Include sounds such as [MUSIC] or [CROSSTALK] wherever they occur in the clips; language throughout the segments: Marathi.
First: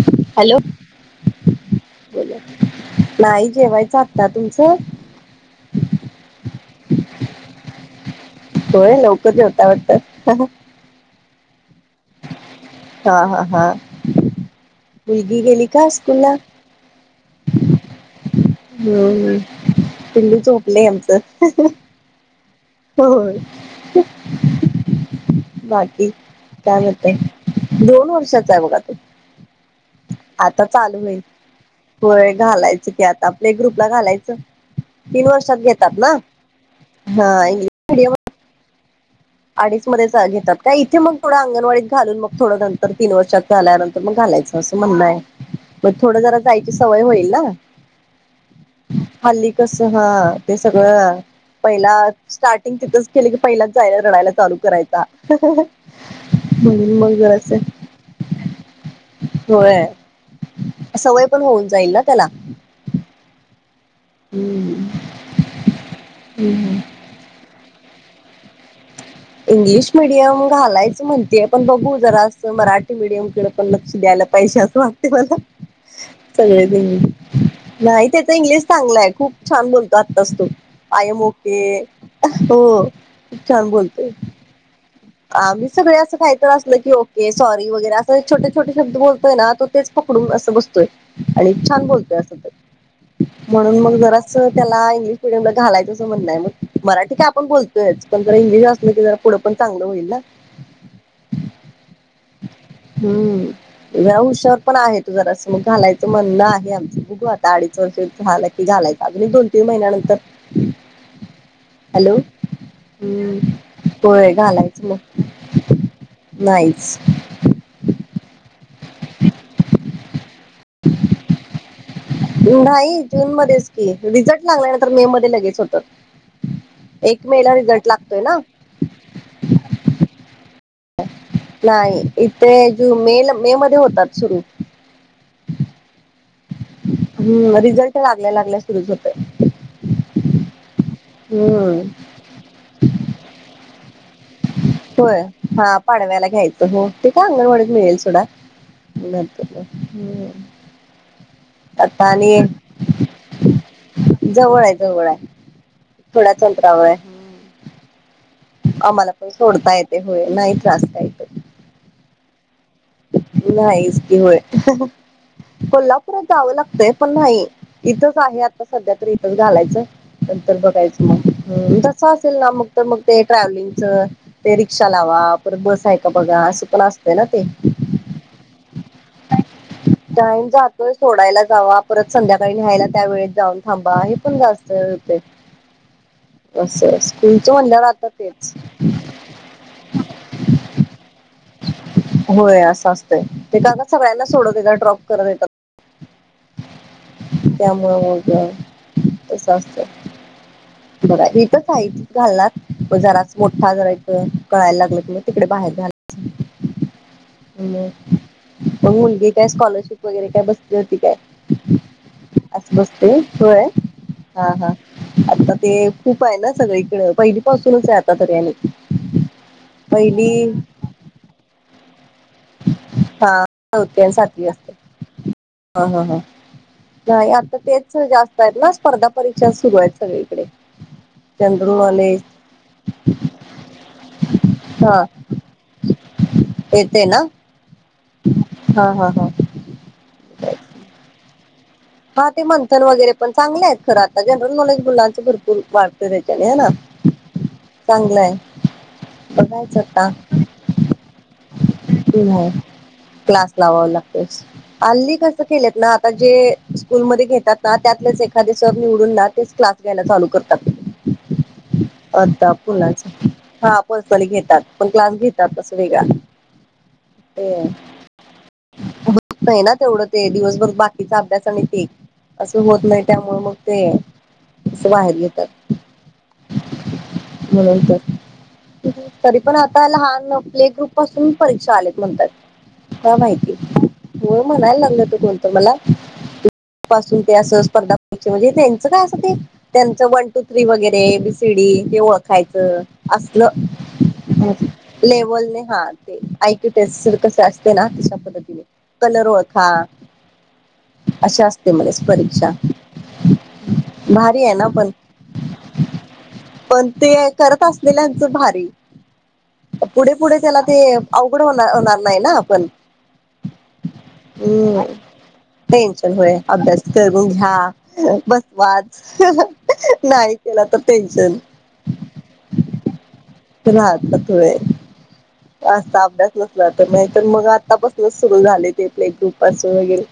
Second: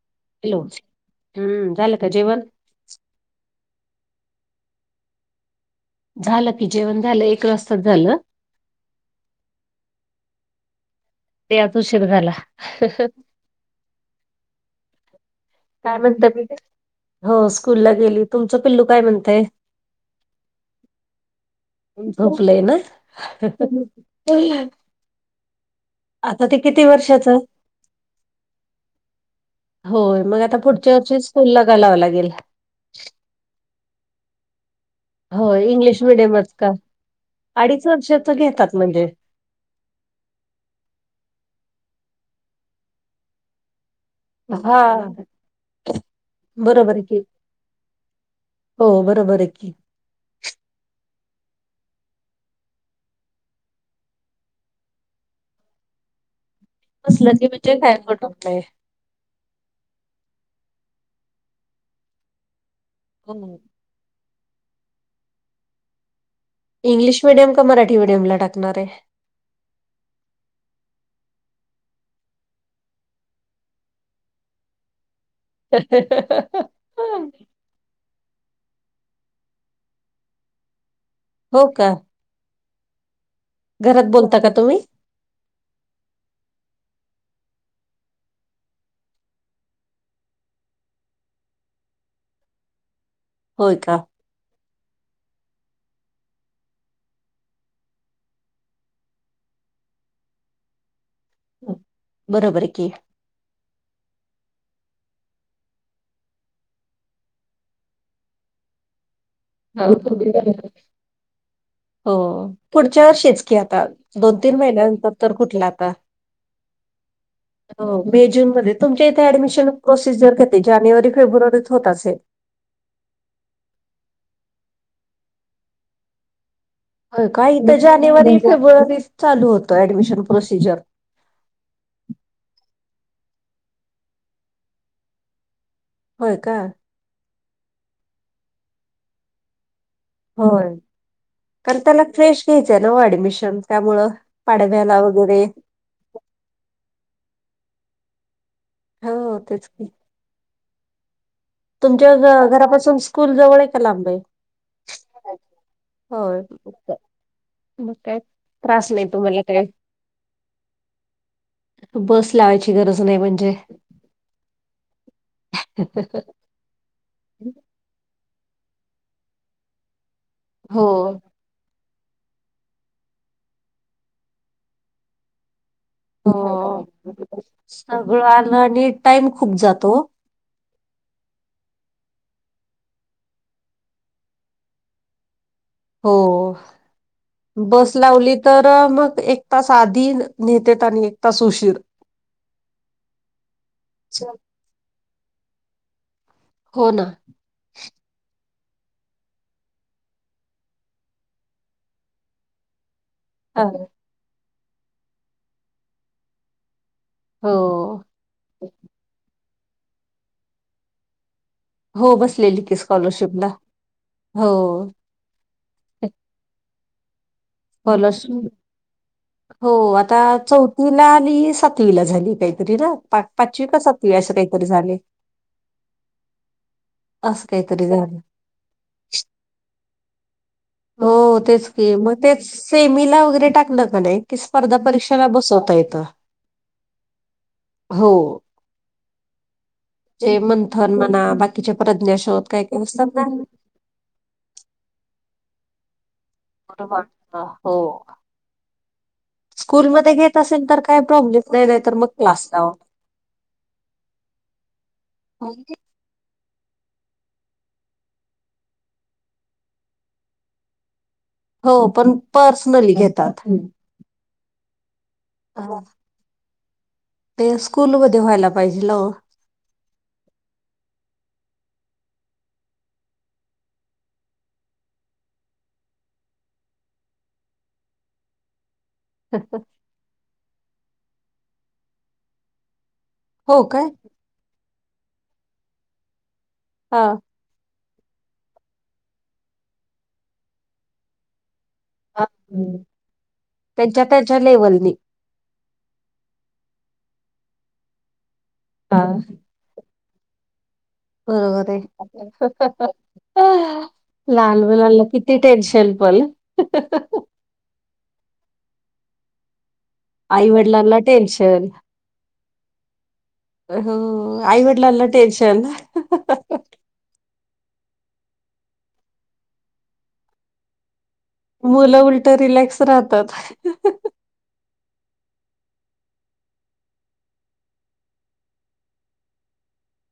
[UNINTELLIGIBLE] हॅलो हम्म झालं का बोला जेवण. नाही जेवायचं आगता तुमचं. झालं की जेवण झालं एक वाजता झालं. होय लवकरे होता वाटत. ते आत उ शर झाला. ह हा. बुलली गेणी. काय म्हणत मी हो स्कूलला गेली. तुमचं पिल्लू काय म्हणतय हम्मम् पिंड झोपलंय आमचं झोपलंय ना. होय बाकी आता ते किती काय होतय वर्षाच दोन वर्षाचा आहे बघा तू होय मग आता पुढच्या चालू वर्षी आहेईल स्कूल ला घालावं लागेल होय घालायचं की आता आपले ग्रुपला घालायचं. तीन हो वर्षात घेतात ना हा. चश मिडियम तर घेतात म्हणजे. अडीच मध्येच घेतात काय? इथे मग थोडं अंगणवाडीत घालून मग थोडं नंतर तीन वर्षात. झाल्यानंतर मग घालायचं असं हा म्हणणं आहे पण थोडं जरा जायची बरोबर सवय आहे की होईल ना. हो बरोबर आहे. ते की कसं हं ते सगळ पहिला स्टार्टिंग तिथंच केलं की पहिलाच जायाला. रडायला चालू करायचा. म्हणून मग असलं की जरासं. म्हणजे काय पटत नाही होय... सवय पण होऊन जाईल ना... त्याला हो. हुं.... हुं हुं. इंग्लिश मिडियम का... मराठी मिडियमला टाकणार ए? इंग्लिश मिडियम घालायचं म्हणतेय... पण बघू जरा... असं मराठी मिडियमकडं पण लक्ष द्यायला पैशांत मागते मला... सगळे देऊन नाई... त्याचं इंग्लिश चांगलंय... खूप छान बोलतो आताच तो.. आ एम ओके हो का अ... हो. खूप छान बोलतोय घरात बोलता का तुम्ही? आम्ही सगळे असं कायतरी असलं की... ओके, सॉरी वगैरे असं छोटे छोटे शब्द बोलतोय ना, तो तेच पकडून असं बसतोय... आणि छान बोलतोय असं तर [UNINTELLIGIBLE] होय म्हणून मग का? जरा कसं... त्याला इंग्लिश मिडियमला घालायचं असं म्हणणं हाये... मग मराठी काय आपण बोलतोयच... पण जर इंग्लिश असलं की जरा पुढं पण चांगलं होईल ना बरोबर ए कि हम्म जरा हुशार पण आहे तो... जरा असं... मग घालायचं म्हणणं आहे आमचं... बघू आता... अडीच वर्षाचा झाला की घालायचं अगदी दोन तीन हो. महिन्यानंतर... हॅलो... हो. पुढच्या हुं... वर्षीच की आता होय. दोन तीन घालायचं महिन्यानंतर तर कुठलं मग... आता. नाहीच. मे जून मध्ये... तुमच्या इथे ऍडमिशन प्रोसिजर कधी? जानेवारी फेब्रुवारीत होत असेल. न्हाई.. जून मध्येच की... रिझल्ट लागल्या नंतर मे मध्ये... लगेच होतात होय का.... इथं जानेवारी, फेब्रुवारी चालू होतं ऍडमिशन प्रोसिजर नाई... इथे जून, मे... मे मध्ये होतात सुरू होय का? रिझल्ट लागल्या लागल्या सुरूच होतात. होय... कारण त्याला फ्रेश घ्यायचंय न हो... ऍडमिशन त्यामुळं पाडव्याला होय... वगैरे हा पाडव्याला घ्यायचं... हो... ते काय अंगणवाडीत मिळेल सोडा [UNINTELLIGIBLE] हुं. हो तेच की. आता तुमच्या घ आणि.... घरापासून स्कूल जवळ आहे का लांब आहे? जवळ ए, जवळ ए थोड्याच होय. अंतरावर ए मग काय त्रास नाही आम्हांला पण तुम्हाला काय सोडता येतेय... होय... नाही त्रास काय हित बस लावायची गरज न नाहीच की... होय... हं हं... कोल्हापुरात जावं लागतंय... पण न्हाई... इथंच आहे, आता सध्या तरी इथंच घालायचं नंतर हो बघायचं मग तसं असेल ना... मग तर मग ते ट्रॅव्हलिंगच... ते रिक्षा लावा... परत बस हाएत बघा... असं पण, हो असतंय ना ते सगळं आलं... नी टाइम खूप जातो वो टाईम जातोय... सोडायला जावा, परत संध्याकाळी न्हाययला त्या वेळेत जाऊन थांबा... हे पण जास्त वेळ होतय हो... स्कूलचं म्हणल्यावर बस आता लावली तेच तर तर मग... एक तास आधी नेतेत... आणि एक तास उशीर होय... असं असतंय... ते का... का सगळ्यांना सोडत येतात... ड्रॉप करत येतात हो ना त्यामुळं मग तसं असतं... बघा... हितं शाळेत घालणार [UNINTELLIGIBLE] मोठा... हा. जरा... एक कळायला लागलं.... कि मग तिकडे बाहेर घालणा मग... हो मुलगी काय... स्कॉलरशिप वगैरे... काय बसली होती काय? हो बसलेली [UNINTELLIGIBLE] की बसते स्कॉलरशिपला होय? हा हो हा- आता ते... खूप आहे ना, सगळीकडं, पहिली पासूनच आहे आता स्कॉलरशिप तरीने पहिली. तिला आली सातवीला झाली पाहिजे. तरी ना पा हा पाचवी होते आणि कसवी असे सातवी काहीतरी असते झाले. हा हा हा नाही असं आता काहीतरी तेच झालं जास्त आहेत ना स्पर्धा परीक्षा सुरू आहेत सगळीकडे. हो तेच जनरल क मग नॉलेज ते सेमीला वगैरे टाकलं का नाही की स्पर्धा हा परीक्षेला बसवता येत. येते ना. हो. हा हा हा. जे मंथन म्हणा बाकी कच्या पररा. हा ते मंथन वगैरे पण चांगले आहेत खरं आता जनरल नॉलेज मुलांच भरपूर वाढत. ना बरोबर चांगलंय. स्कूलमध्येध्ये घेत असेल तर काही प्रॉब्लेम् नाही नाही तर मग क्लास नाही लाव. क्लास लावाव लागते अल्ली कसं ख केलेत ना. आता जे स्कूलमध्येध्ये घेतात ना त्यातलेच एखादे सर निवडून ना तेच क्लास घ्यायला चालू करतात. हो पण पर्सनली घेतात. कोर्सली घेतात पण क्लास घेतात असं हा, वेग ते स्कूलमध्ये व्हायला पाहिजे. होत नाही ना तेवढं ते दिवसभर बाकीचा अभ्यास स असं होत नाही त्यामुळे मग ते तं बाहेर घेतात म्ह. तरी पण आता लहान प्ले ग्रुप पासून परीक्षा आल्यात म्हणतात. का माहिती हो काय मु म्हणायला लागल तू कोोलतो मला हा पाून ते असं स्पर्धा प म्हणजे त्यांच काय असं ते त्यांच वन टू थ्री वगैरे िडी हे ओळखायचं असलं त्यांच्या त्यांच्या लेवलनी लेवल न हात. ते ऐक ते कसे असते ना तशा पद्धतीने हा कलर ओळखा. अशी बरोबर असते आहे. म्हणे परीक्षा भारी आहे लहान ना पण मुलांला किती टेन्शन पल पण ते करत असलेल्यांचं भारी पुढे पुढे त्याला ते आईवडिलांना अवघड टेन्शन होणार होणार नाही ना आपण हो हम्म आईवडलां ना टेन्शन टेन्शन हो अभ्यास करून घ्या बस वा. नाही केला तर पेन्शन मुलं उलट रिलॅक्स राहतात. तत आहे. असता अभ्यास नसला तर नाही तरर मग आत्तापासूनच सुरू झाले ते पले ग्रुपसून वगैरे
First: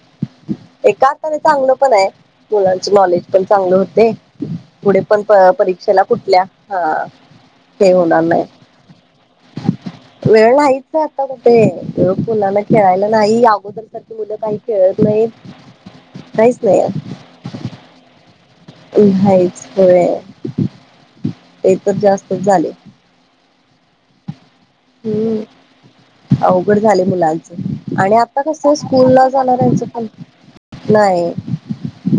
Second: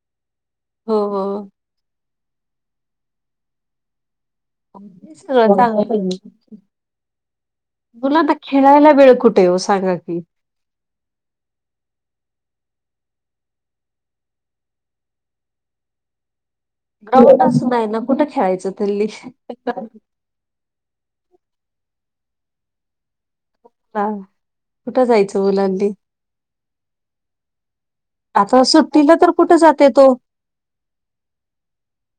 हो एका हो अर्थाने चांगलं पण आहे मुलांची नॉलेज पण चांगलं होते. पुढे हे पण सगळं परीक्षेला चांगलं कुठल्या ह. मुुला ना खेळायला वेळ कुठे हो सांगा की वेळय. आताठ मुलांना खेळायला नाही अगोदर तर त मुलं काही खेळत. नाही. गउंड असं नाहीय ना कुठं खेळायचं ल्ली. नाहीच होय ते तर जास्तच झाले. ह कुठं जायचं हम्म बलांली. अवघड झाले मुलांच आणि आता कस स्कूल सुट्टीला ला तर कुठे जाते जाणारचं पण तो. नाही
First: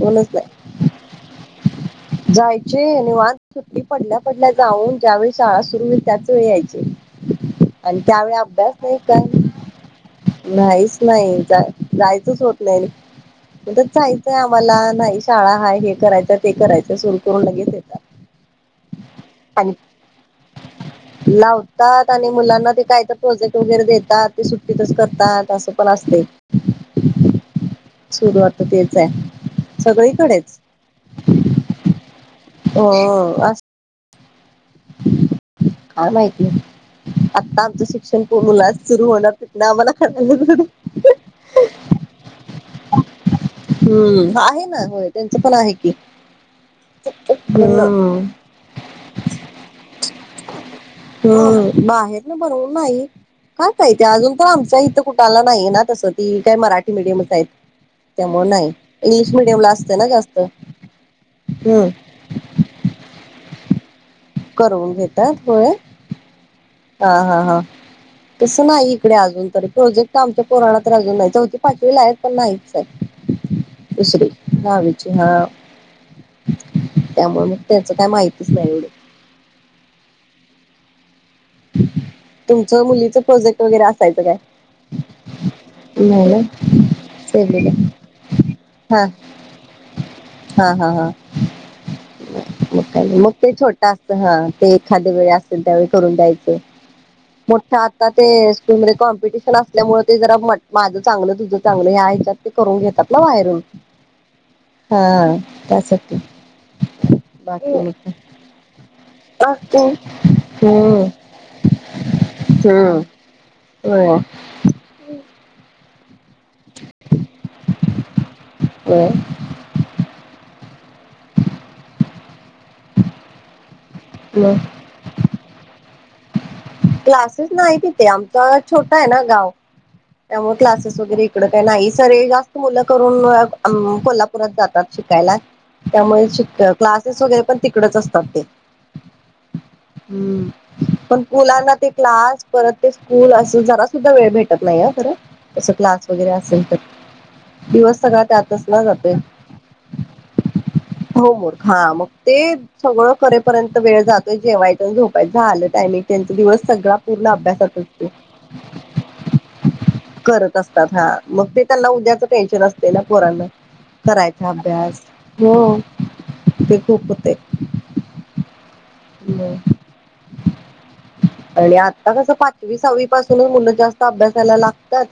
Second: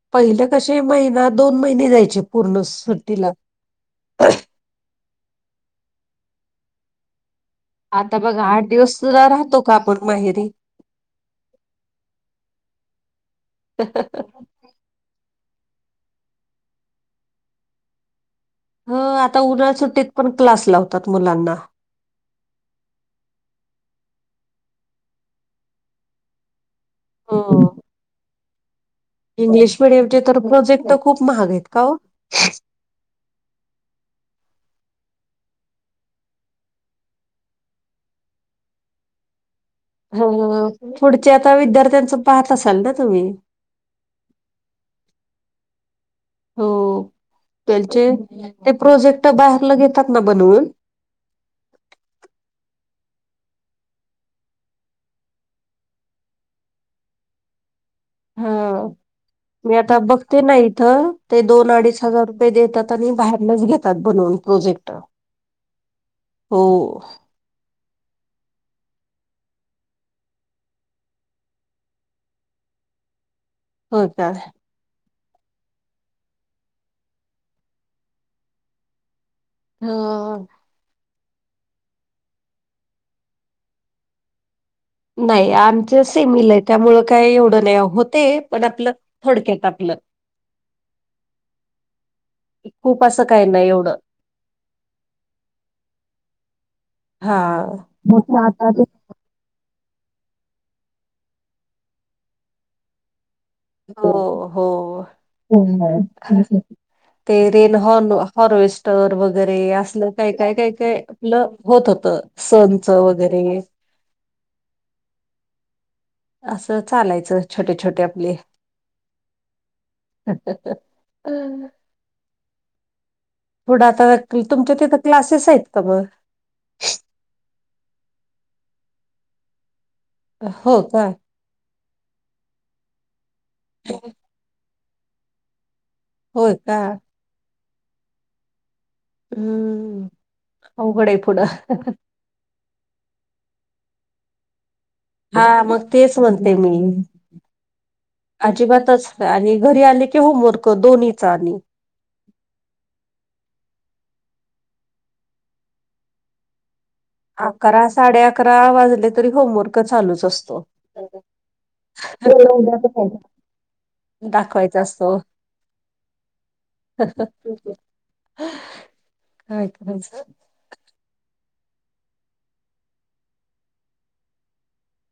कोणच नाही. े महिना दोन महिने. जायचे पूर्ण जायचे आणि सुट्टीला. वान सुट्टी पडल्या पडल्या. जाऊन ज्यावेेळी शाळा सुरु होईल त्याच वेळ यायचे आणि आता त्यावेळी बघा आठ अभ्यास दिवस नाही सुद्धा राहतो का आपण माहेरी? काय नाहीच नाही जा जायचंच होत नाही म्हण जायच आम्हाला नाही शाळा हा हे करायच ते करायचं सुरू करून लगेच येत ह आता उन्हाळ सुट्टीत पण क्लास लावतात मुलांना ात आणि मुलांना ते काय तर प्रोजेक्ट वगैरे देतात ते सुट्टीतच करतात असं पण असते सुरुवात तेच आहे इंग्लिश मिीडियमचे तर सगळीकडेच प्रोजेक्ट खूप महाग आहेत का हो हो अस काय माहितीय आहे आत्ता आमचं शिक्षण पूर्ण सुरू होणार ना आम्हाला कळालं ह पुढच्या आता विद्यार्थ्यांच पाहत असाल ना तुम्ही हम्म आहे ना होय त्यांचं पण आहे की हो त्यांचे ते प्रोजेक्ट बाहेरला घेतात ना बनवून हम बाहेर न बरवून नाही काहित आहे अजून तर आमच्या इथं कुठला नाही ना तसं ती काय मराठी मीडियमच आहेत हा त्यामुळे नाही इंग्लिश मिडियमला मी असते आता जास्त बघते ना इथं ते दोन हम्म अडीच हजार देतात आणि बाहेरनच घेतात बनवून प्रोजेक्ट. करवून घेत वय हो हा हा हा तसं नाही इकडे अजून तरी प्रोजेक्ट आमच्या पुराणातरी अजून नाही चौथी पाचवी ला आहेत पण नाहीहे होय दुसरी का? नावी हा त्यामुळे मग त्याच काय माहितीच नाही एवढ हा तुमचं मुलीचं प्रोजेक्ट वगैरे असायचं काय? नाही आमचं नाही ना सेमल आहे त्यामुळं काही एवढं सेवलेलं नाही होते पण आपलं हा थोडक्यात आपलं हा हा हा. खूप मग असं मग काही ते नाही छोटा एवढं असतं हा ते एखाद वेळ असतील त्यावेळी करून द्यायचं. हा. मोठ्या आता ते मोठ्या हातात स्कूल म कॉम्पिटिशन अस मुळेळ ते जराट माझं चांगलं तुझं चांगलं ह्या ह्याच्यात ते करून घेतात ना बाहेरून हो हो हा हो त्यासाठी ख ते बाकी रेन हॉर् मग हॉर्वेस्टर वगैरे काय असलं काही काय काय काय हम्म आपलं होत होत संच वगैरे हो असं चालायचं छोटे छोटे आपले व ह पुथढं आता मग तुमच्या तिथे क्लासेस आहेत का मग क्लासेस नाही तिथे आमचा छोटा आहे ना गाव त्यामुळे हो क्लासेस का वगैरे इड काही नाही सर जास्त मुलं करून कोल्हापुरात जातात शिकायला त्यामुळे होय शिक का क्लासेस वगैरे पण तिकडच असतात ते हम्म अवघड आहे पुढं. आज परत ते स्कूल असं जरा सुद्धा वेळ भेटत नाही खरं हा तसं मग क्लास तेच वगैरे म्हणते असेल तर मी दिवस सगळा त्यातच ना अजिबातच जाते नाही. आणि घरी आले की होमवर्क दोन्हीचा हो मूर् आणि हा मग ते सगळं खरेपर्यंत वेळ जातोय जेवायच्या झोपायचं आलं टायमिंग त्यांचा दिवस सगळा पूर्ण अभ्यासात अकरा असते साडे अकरा वाजले तरी होमवर्क चालूच करत असतो. असतात हा मग ते त्यांना उद्याच टेन्शन असते ना पोरना करायचा दाखवायचा अभ्यास असतो. हो तघूपते काय ह करायचं आणि आता कसं पाचवी सहावी पासूनच मुलं जास्त अभ्यास यायला लागत.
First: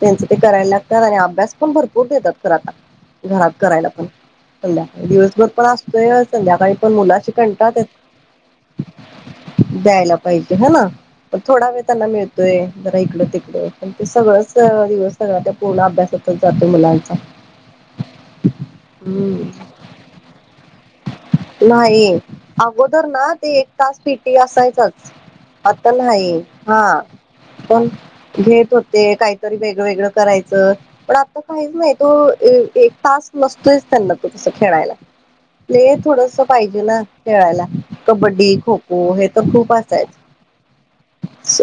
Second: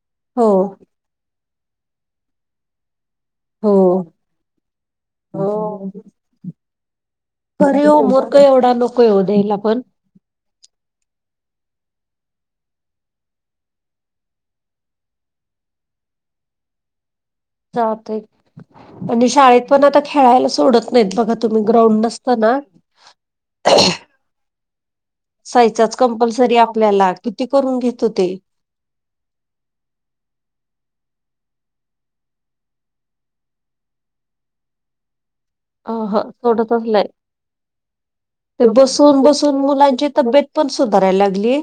त्यांचे ते हो करायला लागतात आणि अभ्यास पण भरपूर देतात ख आता घरात हो करायला पण संध्याकाळी दिवसभर पण असतोय संध्याकाळी पण मुला शिक अरीे हो मोर्क एवढा नको ये उद्याला पण द्यायला पाहिजे ह ना पन थोडा वेळ त्यांना मिळतोय जरा इकडं तिकडं पण ते सगळंच दिवस सगळ ते पूर्ण अभ्यास होच जाते मुलांचा सात म्हणजे हम्म शाळेत पण आता खेळायला सोडत नाहीत बघा तुम्ही ग्राउंड नाही नसता ना अगोदर ना ते एक तास पीटी असायचच. आता साईचाच नाही कंपल्सरी हा आपल्याला किती करून पण घेतो ते भेत होत. ते काहीतरी वेगळं वेगळं करायचं. पण आता काहीच नाही तो एक तास नसतोयच त्यांना तो तस खेळायला प अ ह थोडस पाहिजे सोडतच नाही. ना खेळायला. कबड्डी ते खो खो बसून हे तर बसून खूप मुलांची असायच. तब्येत पण सुधारायला लागली.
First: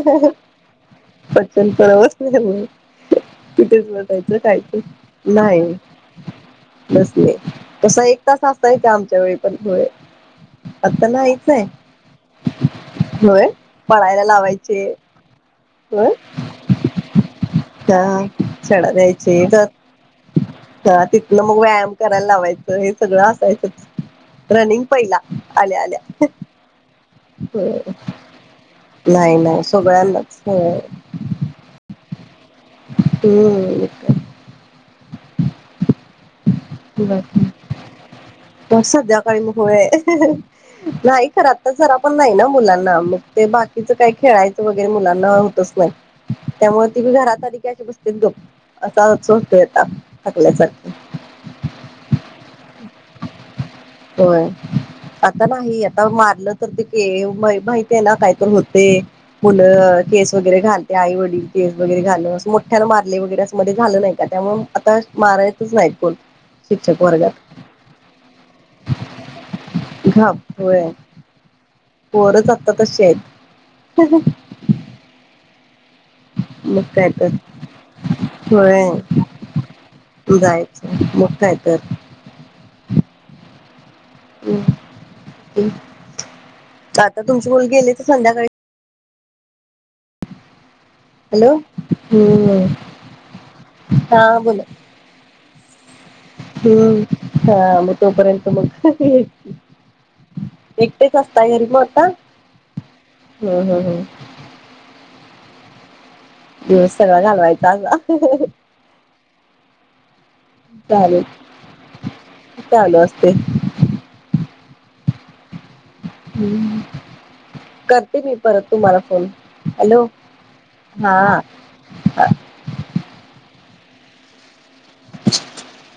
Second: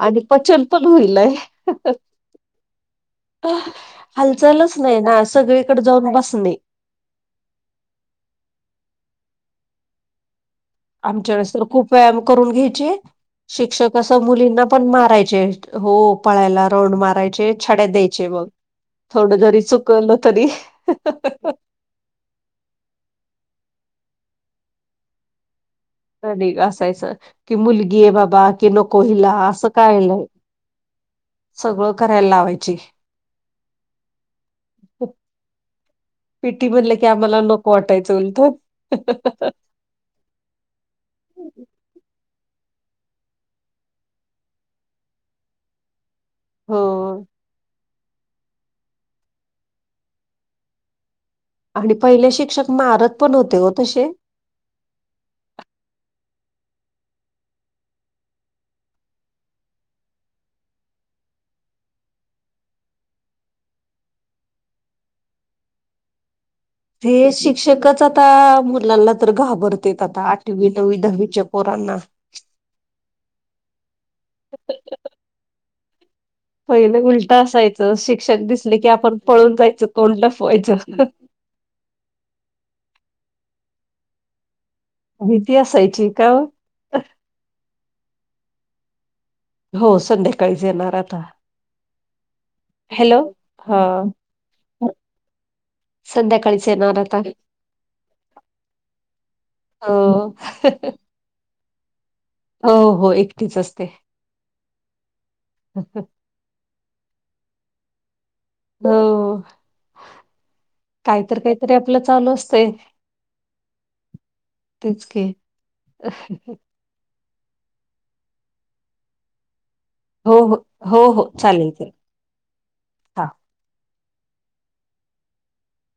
आणि पचन पण होईलय. त्यांवस् नाहीमुळे तिथेचटायचं हालचालच कायच नाही ना नाही. सगळीकडे जाऊन बसणे. सले तस एक तास असताय ते आमच्या वेळी पण होय. आता आमच्या नाहीच वेळेस तर आहे खूप व्यायाम करून घ्यायचे होय. शिक्षक असं पळायला मुलींना पण लावायचे मारायचे. हो होय पळायला राऊंड मारायचे छड्यात हा द्यायचे बघ छडा थोडं द्यायचे जरी तर चुकवलं तरी. तिथनं मग व्यायाम करायला लावायचं हे सगळं असायचं रनिंग पहिला आल्या आल्या त असायचं की हम्म. मुलगी आहे बाबा कि नको हिला असं कायलाय? हो सगळं करायला लावायची. हम्. पिटी ब ब संध्याकाळी उलट. घोड आहे नाही खरात तर जरा पण नाही ना मुलांना मग ते बाकीच काही खेळायचं वगैरे मुलांना होतच नाही हो त्यामुळे ती मी घरात आली बस् दो असा सतोयता टाकल्यासारख आपले पहिले शिक्षक मारत पण होते ओ तसे होय. आता नाही आता मारलं तर ते के माहियेय ना काय तर होते. मुलं केस वगैरे घालते आई वडील केस वगैरे घाल अस मोठ्यान मारले वगैरे असं मध्ये झालं नाही का त्यामु आता मारायचच नाही कोण? शिक्षक ते वर्गात शिक्षकच आता मुलांना तर घाबरते आता आठवी घाबरतोय नववी दहावीच्या पोरांना त तश हो. मग पहिलं काय तर उलट असायचं शिक्षक दिसले की होय आपण पळून जायचं कोण ट फवायचं. जायचं मग काय तर हम भीती असायची का हो तुमचे मुोल गेले तर संध्याकाळी हो संध्याकाळीच येणार हॅलो हम् हा बोला संध्याकाळीच येणार आता. हम्म हा मग तोपर्यंत मग हो एकटेच असता घरी मग आता हो हो हम्म एकटीच हम्म असते हम्म दिवस सर्व घालवायचा आ होा चालेल काहीतरी काहीतरी आपलं चालू असतय चालू असते तेच की ह करते मी परत तुम्हाला फोन हॅलो हो हो हो हा हो चालेल चालेल हा. [INAUDIBLE]